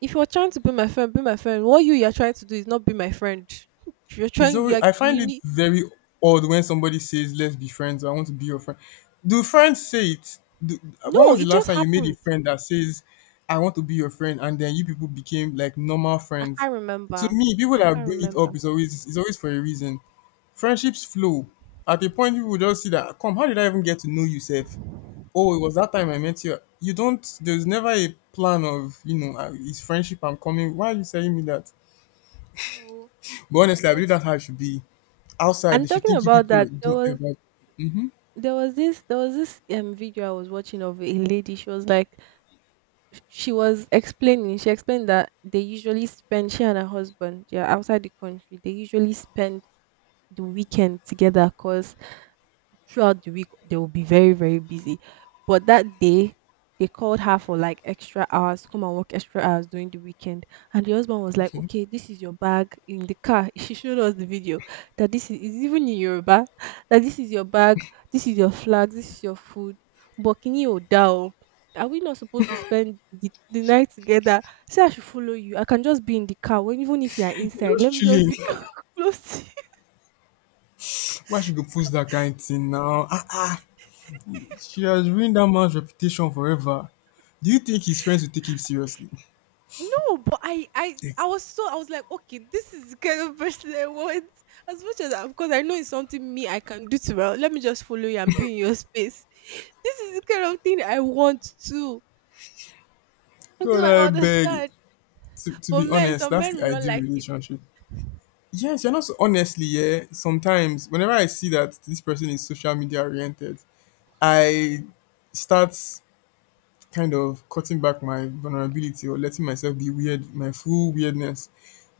if you're trying to be my friend, be my friend. What you you're trying to do is not be my friend. You're It's trying, always, you're, I you find it need. very odd when somebody says, "Let's be friends," or I want to be your friend. Do friends say it? Do, when No, was the it last just time you made a happened. friend that says, "I want to be your friend," and then you people became like normal I friends? can't To remember. me, people I that can't bring it remember. up is always is always for a reason. Friendships flow. At a point, people will just see that, come, how did I even get to know you, sir? Oh, it was that time I met you. You don't. There's never a plan of you know uh, it's friendship. I'm coming. Why are you telling me that? But honestly, I believe that's how it should be. Outside, they And should talking think you about people that, there don't was ever. there was this there was this um video I was watching of a lady. She was like, she was explaining she explained that they usually spend, she and her husband, yeah, outside the country, they usually spend the weekend together because throughout the week they will be very very busy. But that day they called her for like extra hours, come and work extra hours during the weekend. And the husband was like, Okay, okay, this is your bag in the car. She showed us the video that this is, is even in Yoruba. That this is your bag, this is your flag, this is your food, but kini o da o, are we not supposed to spend the, the night together? Say I should follow you, I can just be in the car. When, even if you are inside, let just me just chilling. be close to. Why should go post that kind of thing now? Ah, ah. She has ruined that man's reputation forever. Do you think his friends will take him seriously? No, but I, I, I Ex- was so, I was like, okay, this is the kind of person I want. As much as I, because I know it's something me I can do too well. Let me just follow you and be in your space. This is the kind of thing I want too. This is, God, I I beg. understand. To, to But be men, honest, some that's men the will not ideal like it. relationship. Yes, you're not so honestly, yeah. Sometimes, whenever I see that this person is social media oriented, I start kind of cutting back my vulnerability or letting myself be weird, my full weirdness,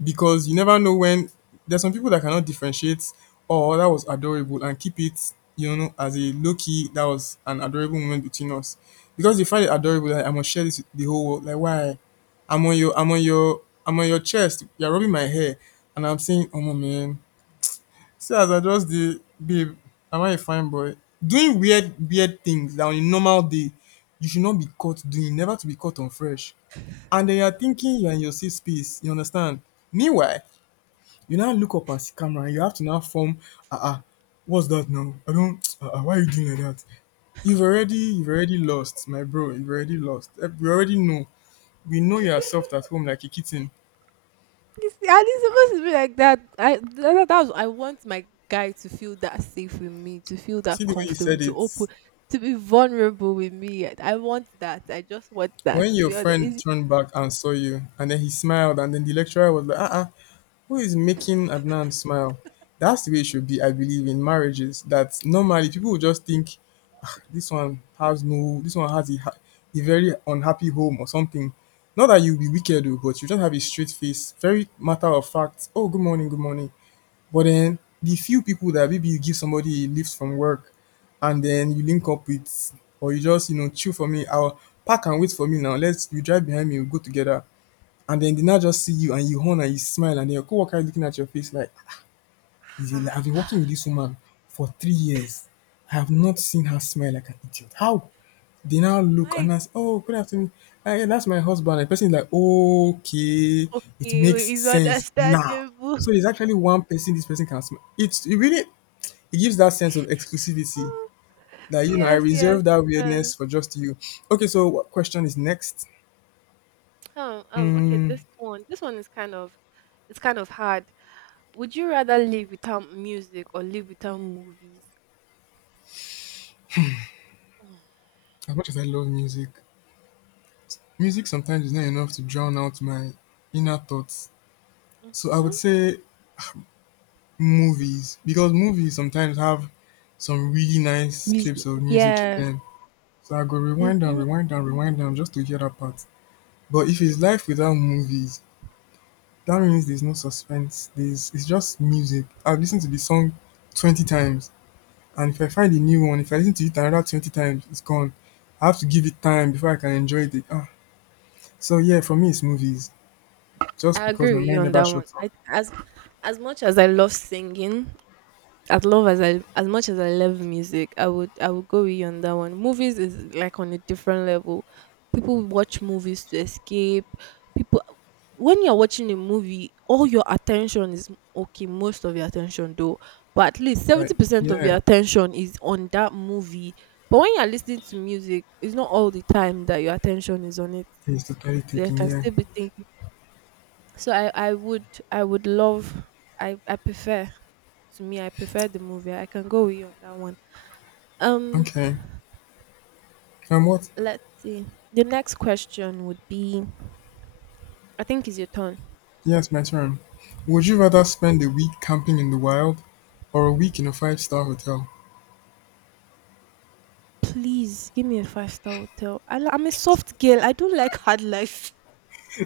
because you never know when there's some people that cannot differentiate. Oh, that was adorable, and keep it, you know, as a low key. That was an adorable moment between us, because they find it adorable. Like, I must share this with the whole world. Like, why? I'm on your, I'm on your, I'm on your chest. You're rubbing my hair, and I'm saying, oh my man, see as I just dey babe am I a fine boy doing weird weird things that on a normal day you should not be caught doing never to be caught on fresh and then you're thinking you're in your safe space you understand meanwhile you now look up at the camera and you have to now form ah-ah what's that now I don't ah-ah why are you doing like that you've already you've already lost my bro you've already lost. Eh, we already know we know you are soft at home like a kitten. You see, and it's supposed to be like that. I that, that was, I want my guy to feel that safe with me, to feel See that the way you comfortable, said to it. open, to be vulnerable with me. I want that. I just want that. When To your be honest, friend it's. turned back and saw you, and then he smiled, and then the lecturer was like, uh-uh, who is making Adnan smile? That's the way it should be, I believe, in marriages. That normally people will just think, "Ah, this one has no, this one has a, ha- a very unhappy home or something. Not that you'll be wicked, oh, but you just have a straight face, very matter of fact. Oh, good morning, good morning. But then the few people that maybe you give somebody a lift from work and then you link up with or you just, you know, chill for me, I'll park and wait for me now. Let's you drive behind me, we'll go together. And then they now just see you and you horn and you smile and your coworker is looking at your face like is a lie. I've been Ah, working with this woman for three years. I have not seen her smile like an idiot. How? They now look why. and ask, oh, good afternoon. Ah, yeah, that's my husband. The person is like, okay, it makes Okay, it's sense now. understandable. So there's actually one person this person can smile. It's it really it gives that sense of exclusivity that you know I Yes, yes. reserve that Um, weirdness for just you. Okay, so what question is next? um, um, okay, Mm, this one. This one is kind of, it's kind of hard. Would you rather live without music or live without movies? as much as I love music, music sometimes is not enough to drown out my inner thoughts. So I Mm-hmm. would say movies because movies sometimes have some really nice clips Music. of music in Yes. them. So I go rewind and Mm-hmm. rewind and rewind them just to hear that part. But if it's life without movies, that means there's no suspense. There's it's just music. I've listened to the song twenty times, and if I find a new one, if I listen to it another twenty times, it's gone. I have to give it time before I can enjoy it. Ah. So yeah, for me it's movies. Just I because agree my with you mind on never that one. shuts up. I, as as much as I love singing, as love as I as much as I love music, I would I would go with you on that one. Movies is like on a different level. People watch movies to escape. People When you're watching a movie, all your attention is okay, most of your attention though, but at least Right. seventy percent of Yeah. your attention is on that movie. But when you're listening to music, it's not all the time that your attention is on it. It's totally There taking, can yeah. still be things, so I I would I would love I I prefer to me I prefer the movie. I can go with you on that one. um Okay. And what? let's see, the next question would be. I think it's your turn. Yes, my turn. Would you rather spend a week camping in the wild or a week in a five star hotel? Please give me a five star hotel. I, li- I'm a soft girl, I don't like hard life.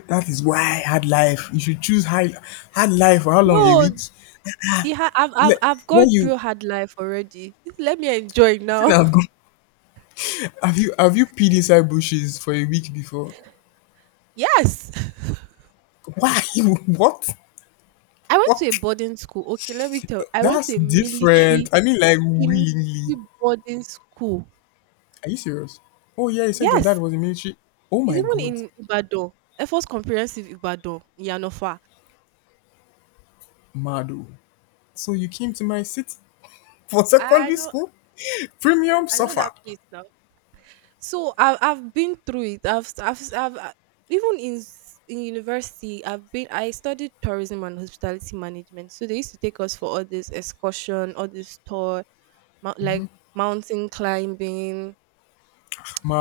That is why hard life. You should choose high hard life for how long? A No, week? the ha- I've, I've Le- I've gone when you through hard life already. Let me enjoy see now. now, go- have you have you peed inside bushes for a week before? Yes, Why? What? I went to a What? boarding school. Okay, let me tell. I went That's to a different. military, I mean, like a willingly. military boarding school. Are you serious? Oh yeah, you said your dad Yes, was in military. Oh it's my even god, in Ibadan. Efos Comprehensive Ibadan, in Yanofa. Mado. So you came to my city for I, I secondary know. school? Yes, Premium I know suffer. that place now. So I've I've been through it. I've I've, I've uh, Even in s- in university, I've been. I studied tourism and hospitality management. So they used to take us for all this excursion, all this tour, mou- like mountain climbing.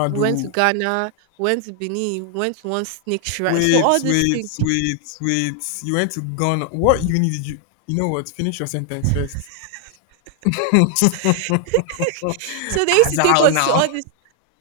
We went to Ghana, we went to Benin, we went to one snake shrine. So all wait, these wait, things. wait, wait. You went to Ghana. What uni did you? You know what? Finish your sentence first. So they used to take Azal us to now. all these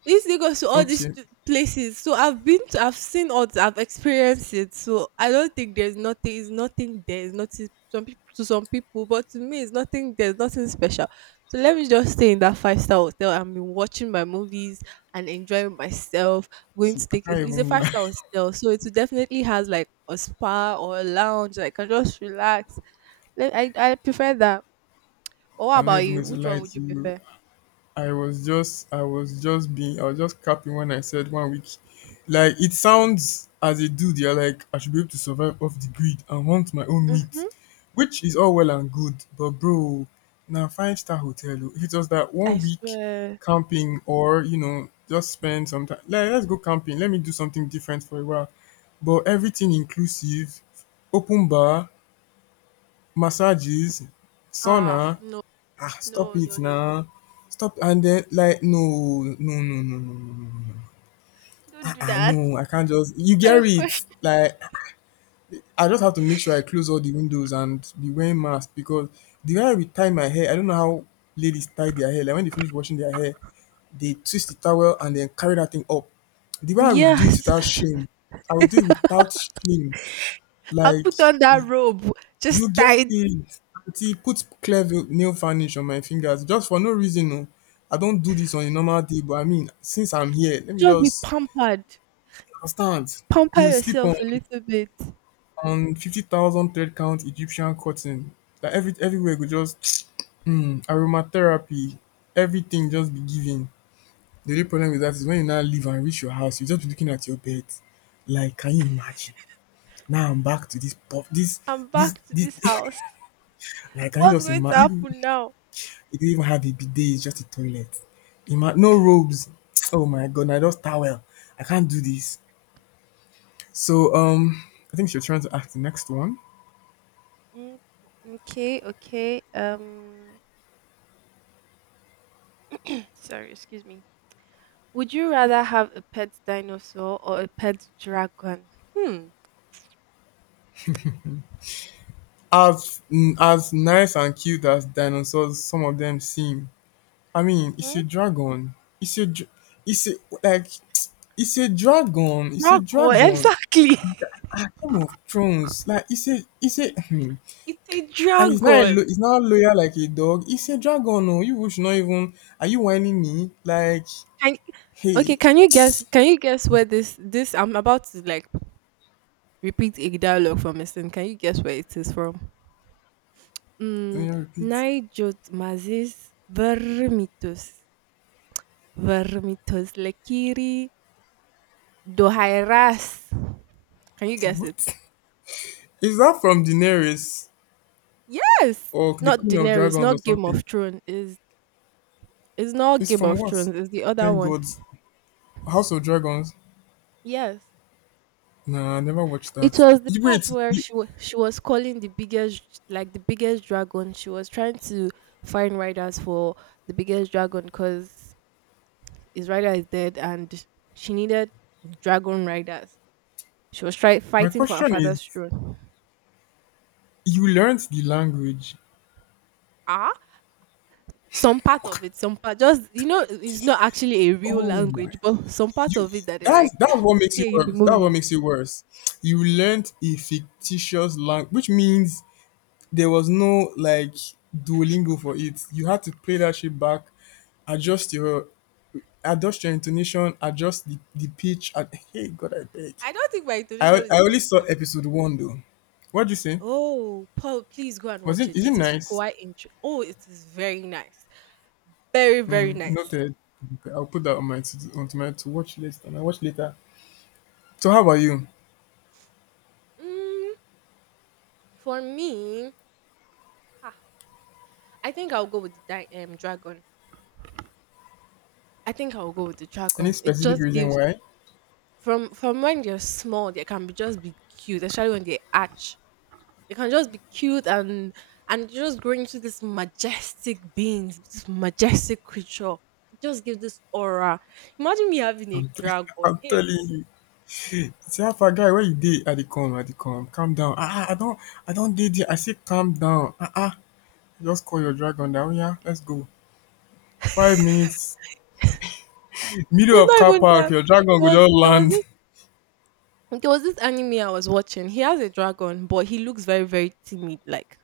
This thing goes to all these Okay. stu- places. So I've been to, I've seen all, th- I've experienced it. So I don't think there's nothing, is nothing there, is nothing some people, to some people, but to me, it's nothing there's nothing special. So let me just stay in that five star hotel and be watching my movies and enjoying myself. Going to See, I take can't It's a even five lie. star hotel, so it definitely has like a spa or a lounge. Like, I can just relax. Let- I I prefer that. But what I'm not about even you? going to Which one lie would to you you. prefer? I was just I was just being I was just capping when I said one week. Like it sounds as a dude, you're like, I should be able to survive off the grid and hunt my own meat. Mhm. Which is all well and good, but bro, now five star hotel. Oh. If it was that I one week swear. camping or you know, just spend some time like let's go camping, let me do something different for a while. But everything inclusive, open bar, massages, Ah, sauna. no, Ah, stop no, no, it no, no. now. Stop and then like no no no no no no no no. Don't Ah do ah that. no I can't just you Kind get of it question. like I just have to make sure I close all the windows and be wearing mask because the way I will tie my hair I don't know how ladies tie their hair like when they finish washing their hair they twist the towel and then carry that thing up the way I will do it Yes. without shame I will do it without shame I'll like put on that robe. you Just get tight. it. Aunty put clear veil nail varnish on my fingers just for no reason oh. I not do this on a normal day but I mean since I'm here let me Just be just pampered. you understand? Pamper You sleep on yourself a little bit. on fifty thousand thread count Egyptian cotton. Like every everywhere go just um aromatherapy, everything just be giving. The only problem with that is when you now leave and reach your house, you just be looking at your bed like can you imagine? Now I'm back to this puff this I'm this back to this this house. like can you What's just going to imagine? happen now? It didn't even have a bidet, it's just a toilet. Ima- no robes. Oh my god, I just towel. I can't do this. So um I think you're trying to ask the next one. Mm, okay, okay. Um sorry, excuse me. Would you rather have a pet dinosaur or a pet dragon? Hmm. As mm, as nice and cute as dinosaurs, some of them seem. I mean, it's Mm-hmm. a dragon. It's a, dr- it's a Like, it's a dragon. It's a Dragon, dragon. exactly. Ah, Game of Thrones. Like, it's a, it's a, hmm. It's a And it's not a, dragon. lo- it's not loyal like a dog. It's a dragon. No, you should not even. Are you whining me? Like, Can, Hey, okay, can you guess? Can you guess where this this? I'm about to like repeat a dialogue from mister Can you guess where it is from? Mm, can you repeat? Naijot mazis vermitus vermitus lekiri dohairas. Can you guess it? What? Is that from Daenerys Yes. or the Not Queen of Daenerys. Dragons or Not Game of something? Thrones. Is It's not It's Game from of what? Thrones. It's the other Thank one. God. House of Dragons? Yes, Nah, I never watched it that. was the You- part Wait, where you, she wa- she was calling the biggest like the biggest dragon. She was trying to find riders for the biggest dragon because his rider is dead, and she needed dragon riders. She was trying my fighting for her question is, father's throne. you learned the language. Ah, some part of it, some part just you know, it's not actually a real Oh my. language, but some part You, of it that they that's, like that's what makes you say in the worse. That's what movie. makes you worse. You learned a fictitious language, which means there was no like Duolingo for it. You had to play that shit back adjust your adjust your intonation adjust the, the pitch and hey god I beg. I don't think my I, intonation is I only even saw good. episode one though. What'd you say? Oh, Paul, please go and Was watch it it. Is it It is nice? quite intre Oh, it is very nice. Very, very Mm, nice. noted. Okay, I'll put that on my to, onto my to watch list and I watch later. So how about you? Mm, for me, ah, I think I'll go with the di- um, dragon. I think I'll go with the Any dragon. It specific just reason gives why? from from when they're small, they can be just be cute, especially when they arch. They can just be cute and and just grow into this majestic beings, this majestic creature. It just gives this aura. Imagine me having a i'm, t- dragon. I'm Hey, telling you. See how far guy where you did at the calm at the calm calm down, ah ah, i don't I don't did it, I say calm down ah ah. Just call your dragon down. Oh, yeah, let's go five minutes middle it's of not car even park that. your It dragon go was just there was land. this There was this anime I was watching. He has a dragon, but he looks very very timid, like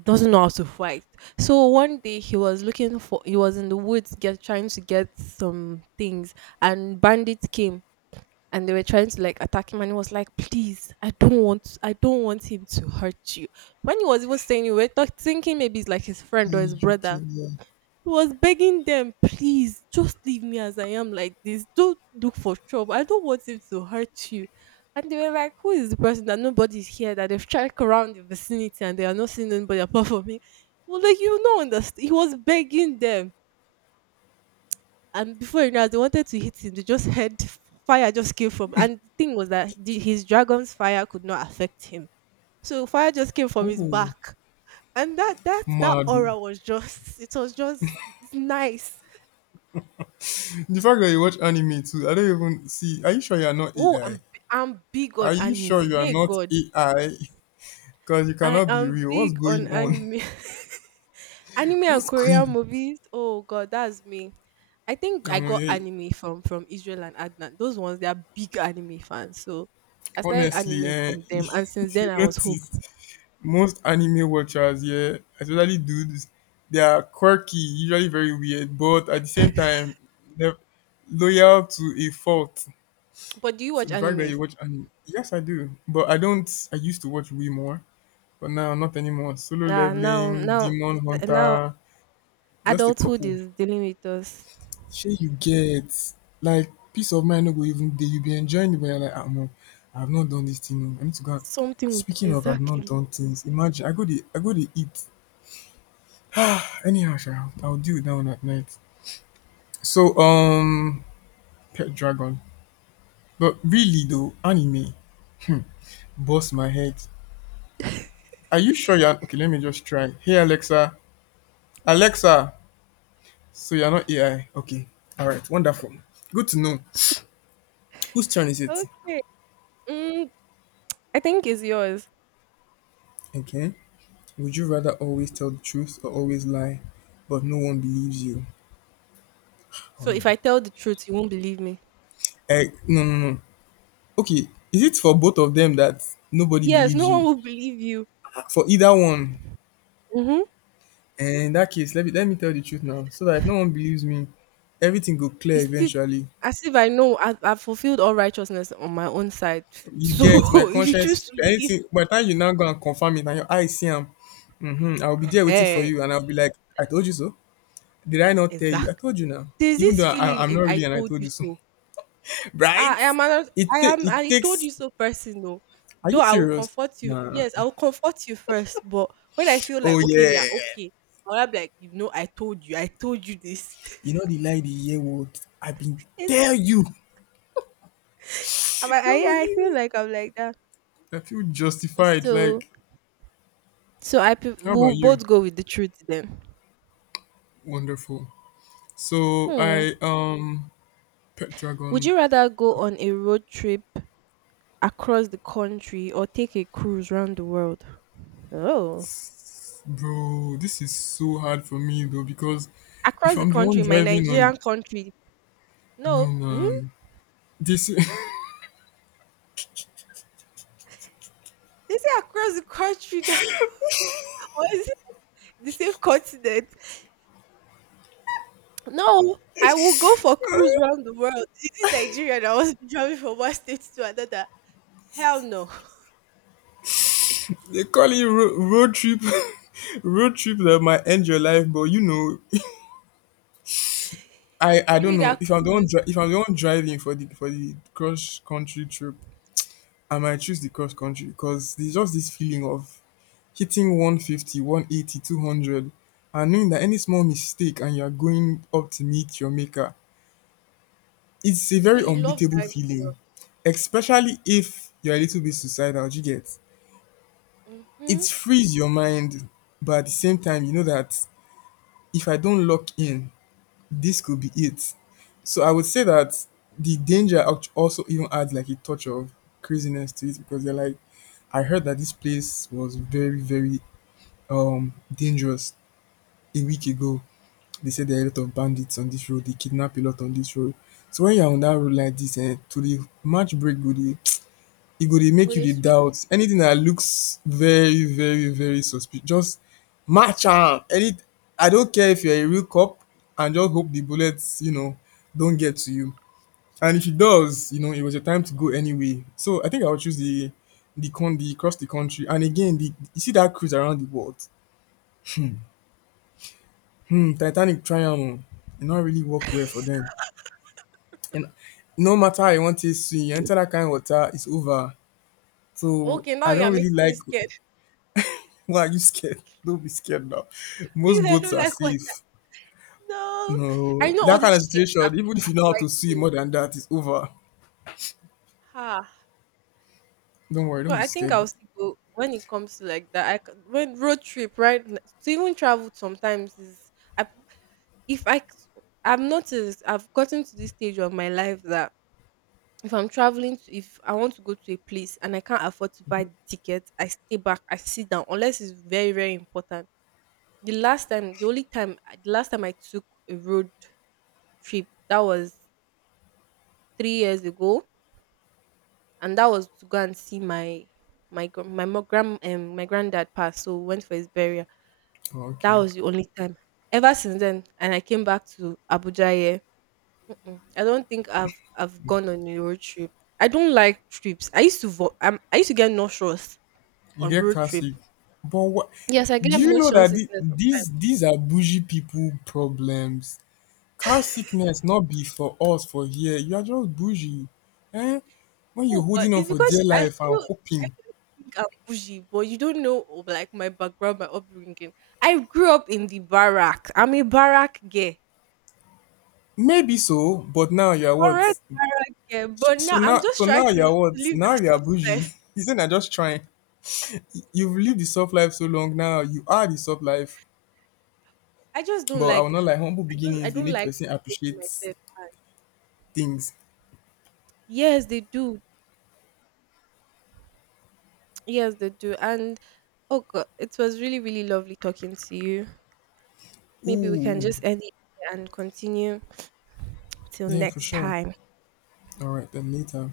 doesn't know how to fight. So one day he was looking for, he was in the woods get trying to get some things, and bandits came and they were trying to like attack him, and he was like, "Please, I don't want I don't want him to hurt you." When he was even saying, you were talk, thinking maybe it's like his friend or his U K, brother, yeah. he was begging them, "Please just leave me as I am like this. Don't look for trouble. I don't want it to hurt you." And they were like, "Who is the person that nobody's here that they've checked around the vicinity and they are not seeing anybody apart from me?" Well, like you don't understand. He was begging them, and before you know, it, they wanted to hit him. They just heard f- fire just came from, and the thing was that the, his dragon's fire could not affect him. So fire just came from his Oh, back and that that that mad. aura was just, it was just nice. The fact that you watch anime too, I don't even see. Are you sure you are not Oh, I'm A I? b- I'm big Are on you sure anime. you are Hey not God, A I? Because you I cannot be am real. What's big on going on? anime. Anime and What's going Korean on? movies. Oh God, that's me. I think I Omo, got yeah, anime from from Israel and Adnan. Those ones they are big anime fans. So I started honestly, anime eh, from them, and since if then you I was hooked. notice, most anime watchers, yeah, especially dudes, they are quirky, usually very weird, but at the same time, they're loyal to a fault. But do you watch So the fact that animes? you watch anime, yes, I do, but I don't. I used to watch way more. But now, not anymore. Solo Ah, now, leveling, now, demon now, hunter, just a adulthood couple. is dealing with us. Shey you get like peace of mind no go even dey. You be enjoying it, but you're like, ah no, I've not done this thing. oh. I need to go out. Something with Speaking of I've not exactly. done things, imagine I go the I go the eat. Anyhow, sha, I'll deal with that one at night. So um Pet Dragon. But really though, anime bust my head. Are you sure you're okay? Let me just try. Hey Alexa. Alexa, So you're not A I. Okay. All right. Wonderful. Good to know. Whose turn is it? Okay. Mm, I think it's yours. Okay. Would you rather always tell the truth or always lie, but no one believes you? Oh So no. if I tell the truth, you won't believe me. Eh, no, no, no. Okay. Is it for both of them that nobody Yes, no believes one you? will believe you. For either one. Mhm. And in that case, let me let me tell the truth now, so that if no one believes me, everything go clear It's still eventually. as if I know I've, I've fulfilled all righteousness on my own side. You get my So if you conscience choose is to clear. believe, Anything by the time you now go and confirm it, and your eyes see him, mm-hmm, I'll be there waiting for eh, you, and I'll be like, I told you so. Did I not tell you? I exactly. told you now. There's Even this though I, feeling I'm in not "I really, and I told told you you so. so." I, Right? I am another, It I ta- am It I told takes. you so person though. Are Though you I will serious? comfort you, Nah. yes, I will comfort you first. But when I feel like Oh okay, yeah. yeah, okay, I'll be like, you know, I told you, I told you this. You know the lie the year old. I've been it's, tell you. I, Don't I I forgive feel me. like I'm like that. I feel justified. So Like, So I pref- how about we'll you? both go with the truth then. Wonderful. So Hmm. I um pet Would dragon, you rather go on a road trip across the country or take a cruise around the world? Oh, bro. This is so hard for me though because if across the I'm the one country, my driving on, Nigerian country. no No, hmm? man. This They say across the country. Now, or is it the same continent? No, I will go for cruise around the world. Is it Nigeria that was driving from one state to another? Hell no. They call it road, road trip, road trip that might end your life. But you know, I I Give me don't know that if I'm the one cruise. dri- if I'm the one driving for the for the cross country trip, I might choose the cross country because there's just this feeling of hitting one fifty, one eighty, two hundred, and knowing that any small mistake and you're going up to meet your maker, it's a So very you love unbeatable driving. feeling, especially if you're a little bit suicidal. You get it Mm-hmm. frees your mind, but at the same time, you know that if I don't lock in, this could be it. So I would say that the danger act- also even adds like a touch of craziness to it because they're like, I heard that this place was very, very um dangerous a week ago. They said there are a lot of bandits on this road. They kidnap a lot on this road. So when you're on that road like this, and to the match break, go the e go dey Go make you to dey switch. doubt. Anything that looks very, very, very suspicious, just match am. Any I don't care if you're a real cop and just hope the bullets, you know, don't get to you. And if it does, you know, it was your time to go anyway. So I think I would choose the the con the cross the country. And again, the you see that cruise around the world? Hmm, Titanic triumph, am oo, e no really work well for them. And no matter how you wan take swim, you enter that kain water, it's over. Oh, So okay, now I you are don't really making me like scared. Why are you scared? Don't be scared now. Please, Most I boats don't are like water. safe. No. I No, know all that kind these of shapes are, situation, even if are you know how quite to swim safe. more than that, it's over. Ah, Don't worry, but don't be I think scared. I'll still go when it comes to like that. I c when Road trip, right? n- To even travel sometimes is, I, if I c- I've noticed I've gotten to this stage of my life that if I'm traveling to if I want to go to a place and I can't afford to buy the ticket, I stay back, I sit down unless it's very very important. The last time, the only time, the last time I took a road trip. That was three years ago, and that was to go and see my my gr- my mo- grand um, my granddad passed. So we went for his burial. Oh, That okay. was the only time. Ever since then, and I came back to Abuja here. Mm-mm, I don't think I've I've gone on a road trip. I don't like trips. I used to vo- um, I used to get nauseous You on get road car trip. sick. But what Yes, I do get you know motion that the, sickness. these these are bougie people problems? Car sickness not be for us for here. You are just bougie. Eh? When you're Oh, but holding on it's for dear because I life and feel I hoping. feel think I'm bougie, but you don't know oh, like my background, my upbringing. I grew up in the barrack. I'm a barrack girl, Maybe so, but now you are what? correct barrack girl. But So now I'm now, just So trying now to you're what? live Now that you're soft life. bougie. Isn't I just trying? You've lived the soft life so long now. You are the soft life. I just don't But I will like. I not like humble just I beginnings. They don't make like person making appreciate myself. things. Yes, they do. Yes, they do. And oh god, it was really really lovely talking to you. Maybe we can Ooh, just end it here and continue till yeah, for next sure. time. All right, then later.